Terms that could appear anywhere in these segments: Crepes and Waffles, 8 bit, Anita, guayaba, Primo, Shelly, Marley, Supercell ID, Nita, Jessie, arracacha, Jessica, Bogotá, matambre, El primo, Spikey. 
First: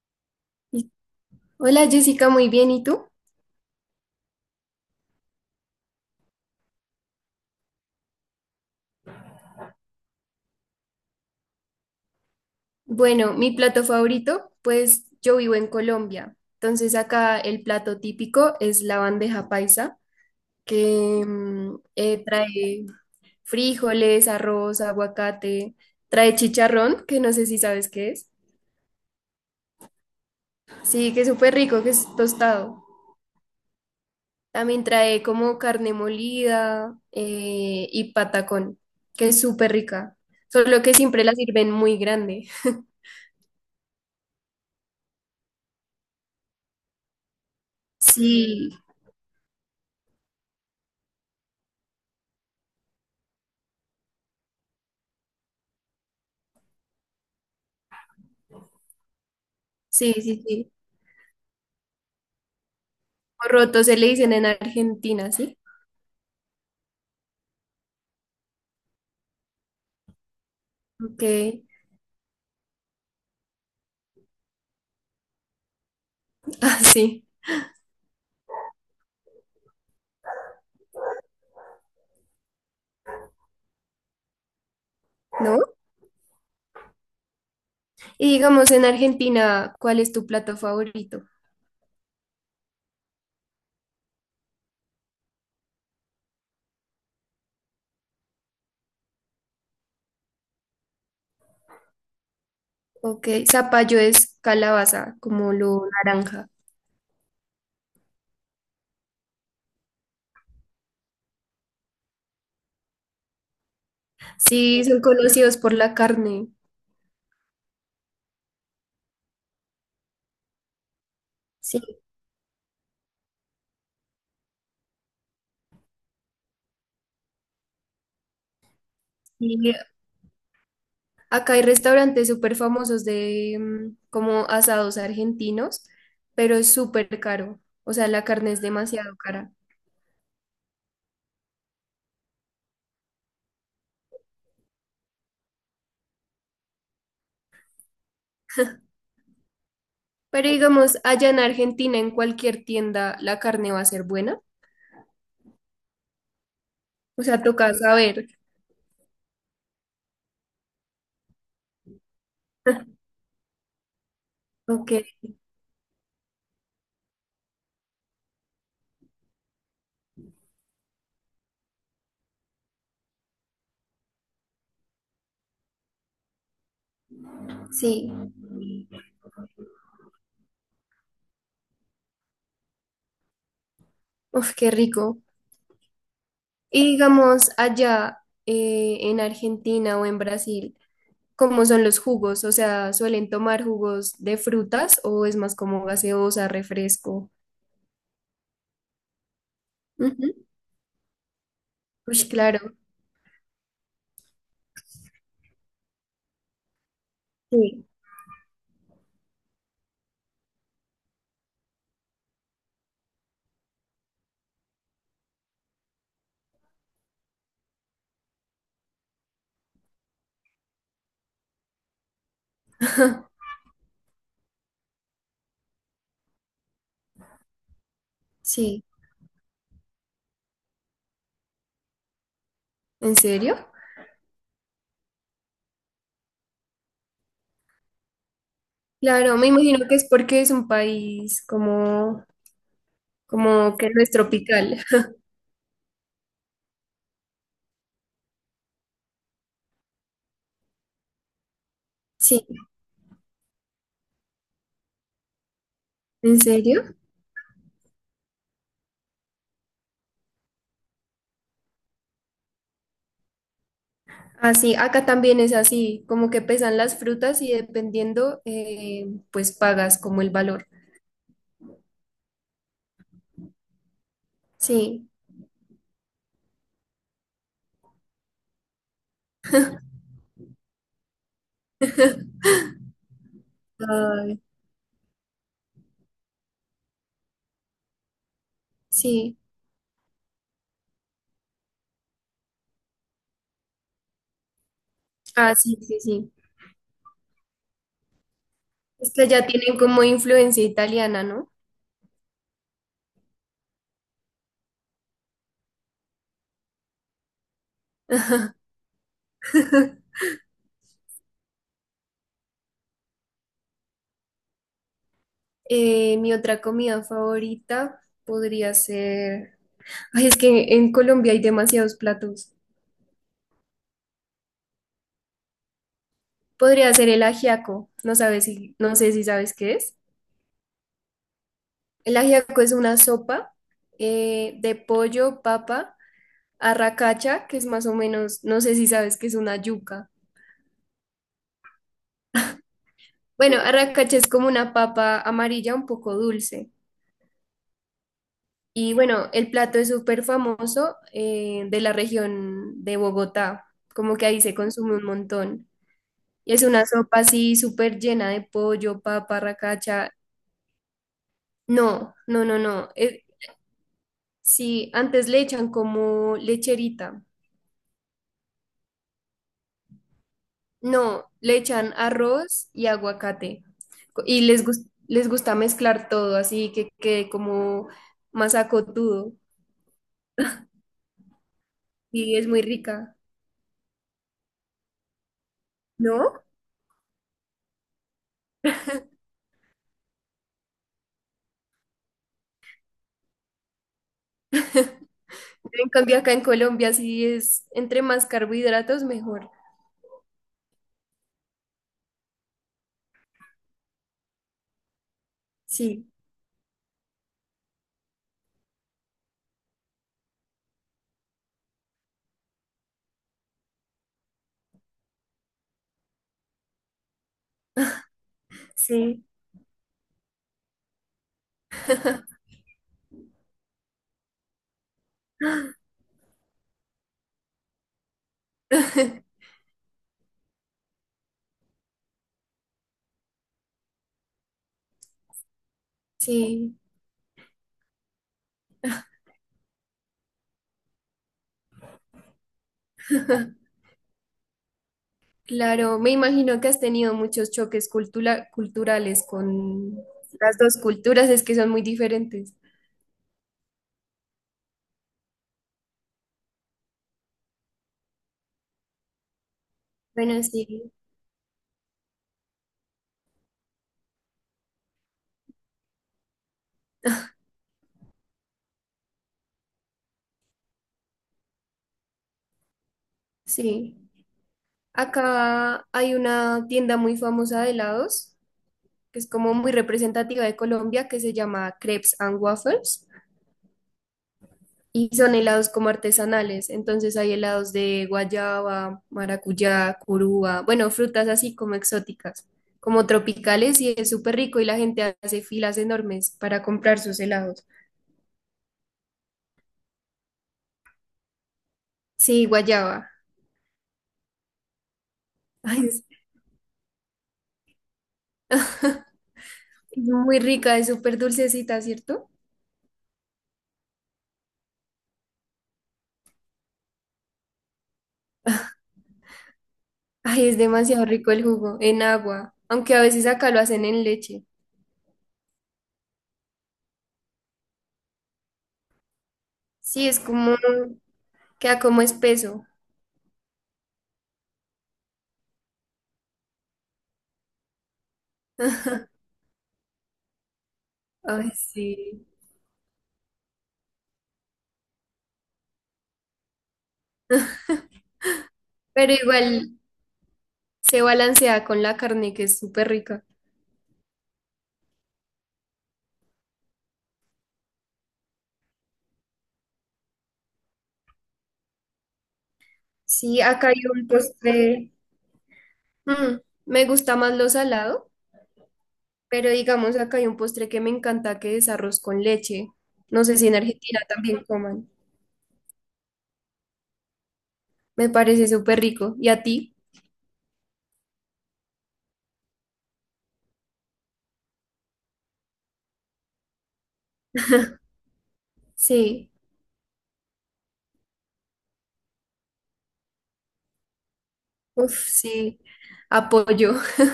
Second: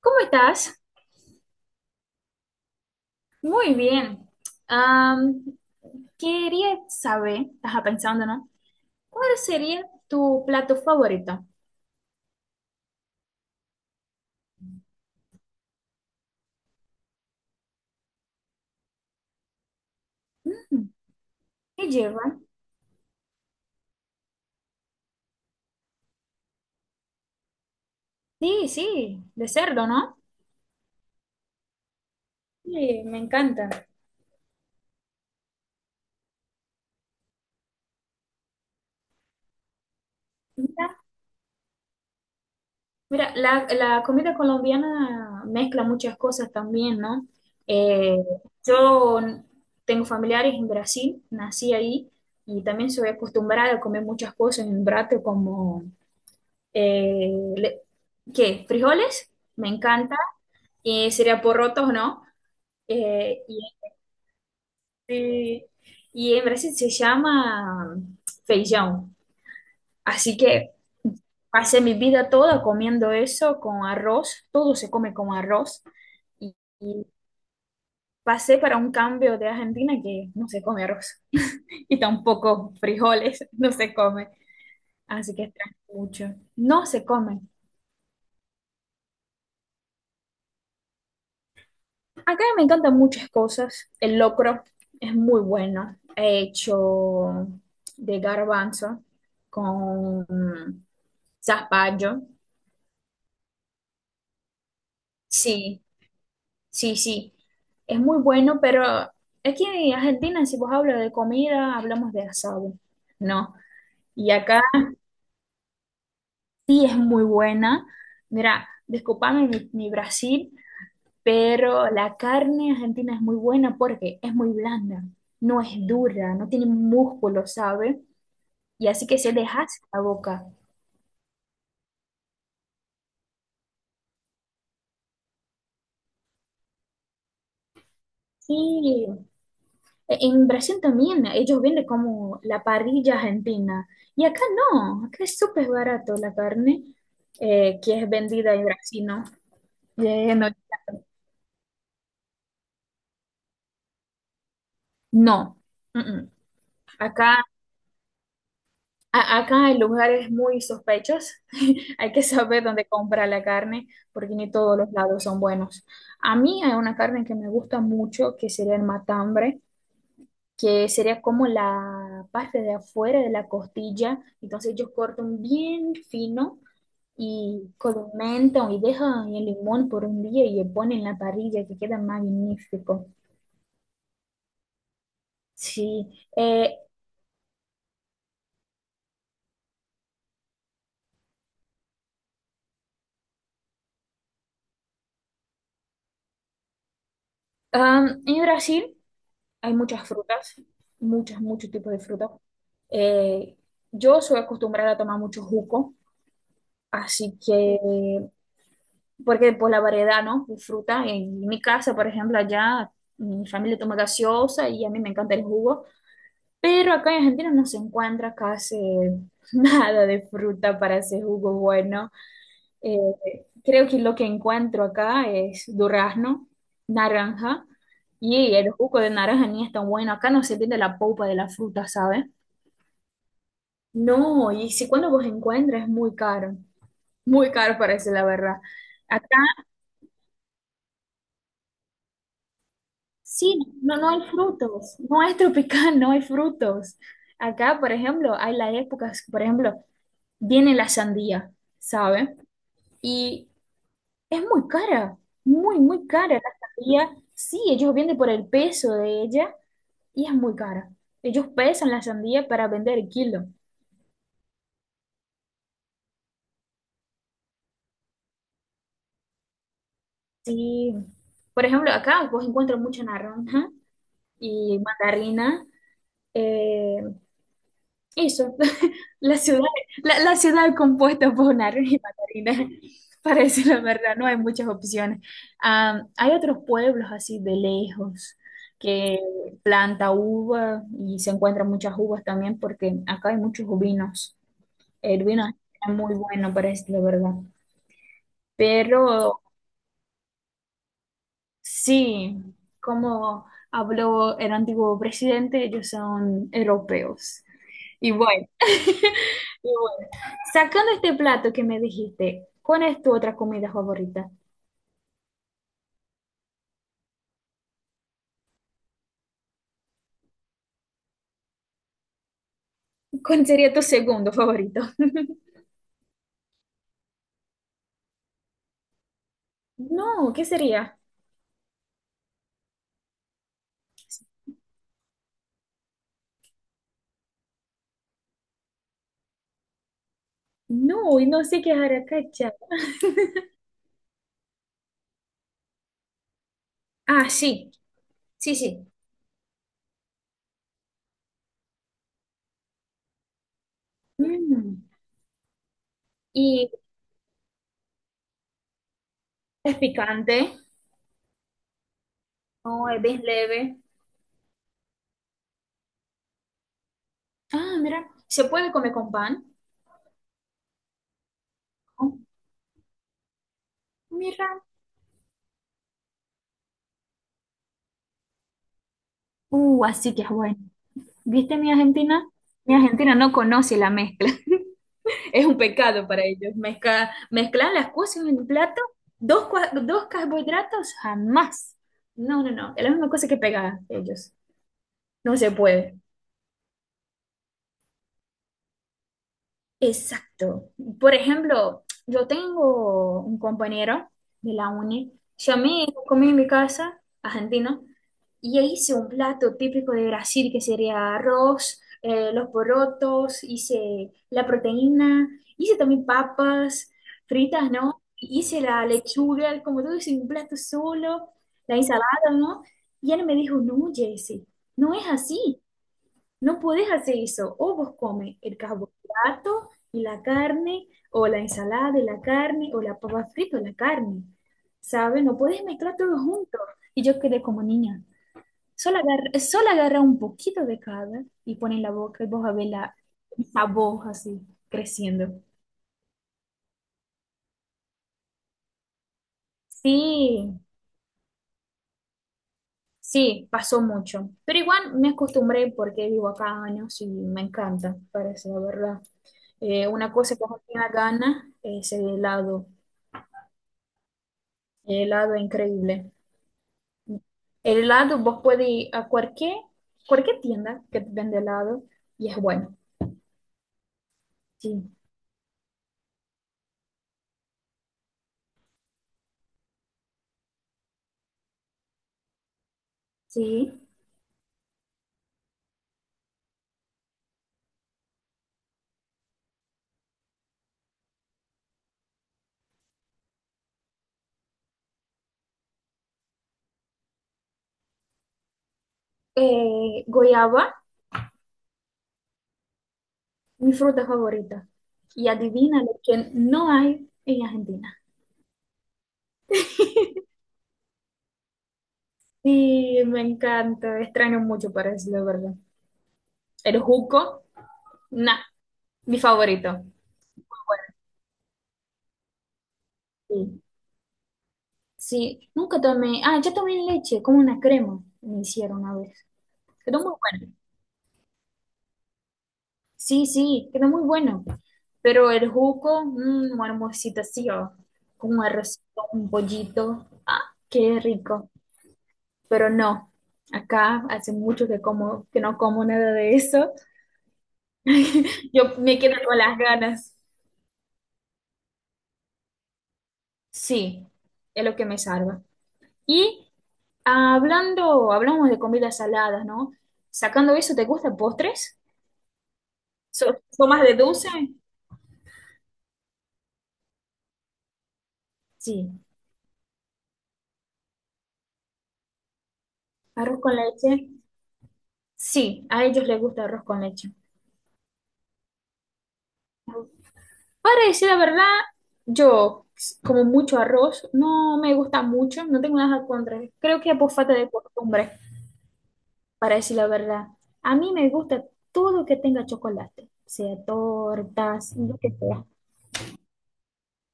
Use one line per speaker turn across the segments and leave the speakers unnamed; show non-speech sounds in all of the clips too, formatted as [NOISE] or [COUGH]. ¿Cómo estás?
Y- Hola Jessica, muy bien. ¿Y tú?
Muy bien. Am, quería saber, estaba pensando, ¿no? ¿Cuál sería tu plato favorito?
Bueno, mi plato favorito, pues yo vivo en Colombia. Entonces acá el plato típico es la bandeja paisa,
Mm,
que
¿Qué lleva?
trae frijoles, arroz, aguacate, trae chicharrón, que no sé si sabes qué es.
Sí, sí, de cerdo, ¿no?
Sí, que es súper rico, que es tostado.
Sí, me encanta.
También trae como carne molida y patacón, que es súper rica. Solo
Mira,
que siempre la sirven muy grande.
mira, la comida colombiana mezcla muchas cosas también, ¿no? Eh,
Sí,
yo tengo familiares en Brasil, nací ahí y también soy acostumbrada a comer muchas cosas en Brasil como... eh, le- ¿qué? Frijoles, me
sí,
encanta,
sí, sí.
y sería porrotos, ¿no? Eh, y,
Roto se le dicen en Argentina, ¿sí?
este- y en Brasil se llama feijão, así que
Ok,
pasé mi vida toda comiendo eso con arroz, todo se come con arroz, y
[LAUGHS] así,
pasé para un cambio de Argentina que no se come arroz, [LAUGHS] y tampoco frijoles, [LAUGHS] no se come, así que
¿no?
extraño mucho, no se come.
Y digamos en Argentina, ¿cuál es tu plato favorito?
Acá me encantan muchas cosas. El locro es muy bueno. He hecho de garbanzo con zapallo.
Ok, zapallo es calabaza, como
Sí,
lo naranja.
sí, sí. Es muy bueno, pero aquí en Argentina, si vos hablas de comida, hablamos de asado. No. Y acá
Sí, son conocidos por la carne.
sí es muy buena. Mira, disculpame mi Brasil, pero
Sí,
la carne argentina es muy buena porque es muy blanda, no es dura, no tiene músculo, ¿sabes? Y así que se
y
dejase la boca.
acá hay restaurantes súper famosos de como asados argentinos, pero es súper caro. O sea, la carne es
Y
demasiado cara.
en Brasil también ellos venden como la parrilla argentina. Y acá no, acá es súper barato la carne que es vendida en Brasil, ¿no? No,
Pero digamos, allá en Argentina, en cualquier tienda, la carne va a ser buena.
no. Mm, mm.
O sea,
Acá,
toca saber.
acá hay lugares muy sospechosos. [LAUGHS] Hay que saber dónde comprar la carne porque ni todos los
Ok.
lados son buenos. A mí hay una carne que me gusta mucho que sería el matambre, que sería como la parte de afuera de la costilla. Entonces ellos cortan bien fino y
Sí,
condimentan y dejan el limón por un día y le ponen en la parrilla que queda magnífico.
uf, qué rico.
Sí, eh,
Y digamos, allá en Argentina o en Brasil, ¿cómo son los jugos? O sea, ¿suelen tomar jugos de frutas o es más como gaseosa, refresco?
en Brasil hay muchas
Ujú.
frutas, muchas, muchos tipos de
Ush,
frutas.
claro.
Eh, yo soy acostumbrada a tomar mucho jugo, así que
Sí,
porque pues la variedad, ¿no? De fruta. En mi casa, por ejemplo, allá mi familia toma gaseosa y a mí me encanta el jugo, pero acá en Argentina no se encuentra casi [LAUGHS] nada de fruta para ese jugo bueno. Eh, creo que lo que encuentro acá es durazno, naranja, y el
sí.
jugo de naranja ni es tan bueno. Acá no se entiende la polpa de la fruta, ¿sabes?
¿En serio?
No, y si cuando vos encuentras es muy caro parece la verdad.
Claro, me imagino que es porque es un país como,
Sí,
como que
no,
no
no
es
hay
tropical.
frutos,
[LAUGHS]
no es tropical, [LAUGHS] no hay frutos. Acá, por ejemplo, hay las épocas, por ejemplo, viene la sandía, ¿sabe?
Sí,
Y es muy cara, muy, muy cara
¿en
la
serio?
sandía. Sí, ellos venden por el peso de ella y es muy cara. Ellos pesan la sandía para vender el kilo.
Así, acá también es así, como que pesan las frutas y dependiendo, pues pagas como el valor.
Sí, por ejemplo, acá vos encuentras mucha naranja y
Sí.
mandarina, eh, eso, [LAUGHS] la ciudad, la ciudad compuesta por naranjas y mandarinas, [LAUGHS] para decir la verdad, no hay
Ay,
muchas opciones. Ah, hay otros pueblos así de lejos que
sí.
planta uva y se encuentran muchas uvas también porque acá hay muchos vinos. El vino
Ah, sí,
es
sí,
muy
sí.
bueno, para decir la verdad. Pero
Es que ya tienen como influencia italiana, ¿no?
sí, como habló el antiguo presidente, ellos son europeos. Y bueno. Y bueno, sacando este plato que me dijiste, ¿cuál es tu otra comida favorita?
Mi otra comida favorita podría ser... Ay, es que en Colombia hay demasiados platos.
¿Cuál sería tu segundo favorito? [LAUGHS]
Podría ser el ajiaco. No sabes si, no sé si sabes qué es.
No, ¿qué sería?
El ajiaco es una sopa de pollo, papa, arracacha, que es más o menos, no sé si sabes que es una yuca.
No, y no sé qué es arracacha. [LAUGHS]
Bueno, arracacha es como una papa amarilla un poco dulce.
Ah, sí, sí, sí.
Y bueno, el plato es súper famoso de la región de Bogotá, como que ahí se
Mm,
consume un montón. Y es
y
una sopa así súper llena de pollo, papa,
es
racacha.
picante,
No, no, no,
no,
no.
es bien leve.
Sí, antes le echan como lecherita.
Ah, mira, se puede comer con pan.
No, le echan
Oh,
arroz y aguacate. Co- Y
mira.
les, gus- les gusta mezclar todo, así que quede como más acotudo.
Así que es bueno. ¿Viste mi Argentina?
Y es muy
Mi Argentina
rica,
no conoce la mezcla. Es un pecado para
¿no?
ellos. Mezcla, mezclar las cosas en un plato, dos, dos carbohidratos, jamás. No, no, no. Es la misma cosa que pegar ellos. No se
En
puede.
cambio, acá en Colombia sí es entre más carbohidratos mejor.
Exacto. Por ejemplo, yo tengo un compañero de la uni, llamé,
Sí,
comí en mi casa, argentino, y hice un plato típico de Brasil que sería arroz, los porotos, hice la proteína, hice también papas fritas, ¿no? Hice la
sí,
lechuga, como todo hice un plato solo, la ensalada, ¿no? Y él me dijo, no, Jesse, no es así. No podés hacer eso. O vos comes el
[LAUGHS]
carbohidrato y la carne, o la ensalada y la carne, o la papa frita y la carne. ¿Sabes? No podés mezclar todo junto.
sí.
Y yo quedé como niña. Solo agarra un poquito de cada y pone en la boca y vos a ver la, el sabor así creciendo.
Claro, me imagino que has tenido muchos choques cultura- culturales con
Sí,
las dos culturas, es que son muy diferentes.
sí, pasó mucho. Pero igual me acostumbré porque vivo acá años y me encanta, parece la verdad. Una cosa
Bueno,
que no tenía
sí,
ganas es el helado. Helado increíble. El helado, vos puedes ir a cualquier, cualquier tienda que te vende helado y es bueno.
sí.
Sí,
Acá hay una tienda muy famosa de helados, que es como muy representativa de Colombia, que se llama Crepes and Waffles.
sí.
Y son helados como artesanales, entonces hay helados de guayaba, maracuyá, curúa, bueno, frutas así como exóticas, como tropicales y es súper rico y la gente hace filas enormes para comprar sus helados.
Goyaba,
Sí, guayaba.
mi fruta favorita. Y adivina
Ay,
lo que no hay en Argentina.
es muy rica, es súper dulcecita, ¿cierto?
Sí, me encanta. Extraño mucho para decirlo, de verdad. El juco, nah, mi favorito.
Ay, es demasiado rico el jugo, en agua, aunque a veces acá lo
Sí,
hacen en leche.
sí. Nunca tomé. Ah, yo tomé leche, como una crema. Me hicieron una vez. Quedó
Sí,
muy
es
bueno.
como, queda como espeso.
Sí, sí, queda muy bueno. Pero el jugo, mm, una almuercito así, o con un arrocito,
[LAUGHS]
un pollito. Ah, qué
Ay,
rico.
sí.
Pero no, acá hace mucho que como, que no como nada de eso. Yo me
Pero
quedo con las
igual
ganas.
se balancea con la carne, que es súper rica.
Sí, es lo que me salva. Y hablando, hablamos de comidas saladas, ¿no? Sacando eso, ¿te gustan postres? ¿So,
Sí,
so
acá hay
más de
un
dulce?
postre. mm, Me gusta más lo salado,
Sí.
pero digamos acá hay un postre que me encanta que es arroz con leche. No sé
Arroz
si en
con
Argentina
leche.
también coman.
Sí, a ellos les gusta arroz con leche.
Me parece súper rico. ¿Y a ti?
Para decir la verdad, yo como mucho arroz, no me gusta mucho, no tengo nada contra. Creo que es por falta de costumbre,
Sí.
para decir la verdad. A mí me gusta todo que tenga chocolate, sea tortas, lo
Uf,
que sea.
sí. Apoyo. [LAUGHS]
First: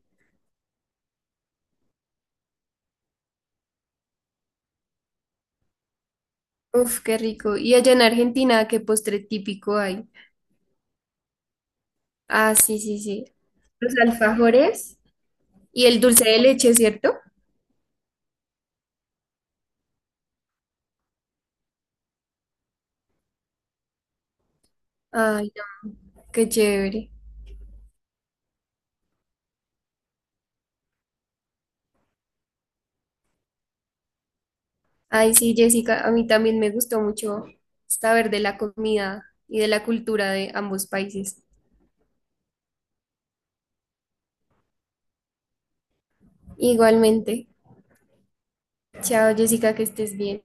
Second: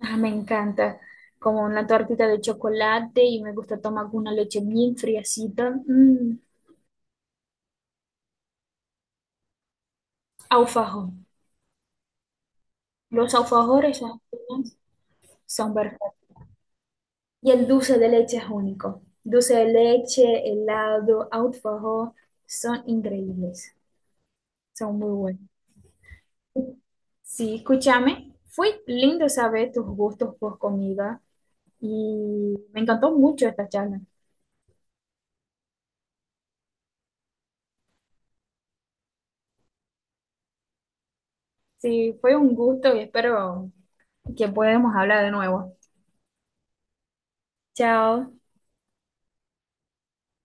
Ah, me encanta, como una tortita de chocolate y me gusta tomar con una leche bien friacita. Mm,
Uf, qué rico. ¿Y allá en Argentina qué postre típico hay?
alfajor.
Ah, sí, sí, sí.
Los
Los
alfajores
alfajores
son
y el
perfectos.
dulce de leche, ¿cierto?
Y el dulce de leche es único. Dulce de leche, helado, alfajor, son increíbles. Son muy buenos.
Ay, no, qué chévere.
Sí, escúchame. Fue lindo saber tus gustos por comida y me encantó mucho esta charla.
Ay, sí, Jessica, a mí también me gustó mucho saber de la comida y de la cultura de ambos países.
Sí, fue un gusto y espero que podamos hablar de nuevo.
Igualmente.
Chao.
Chao, Jessica, que estés bien.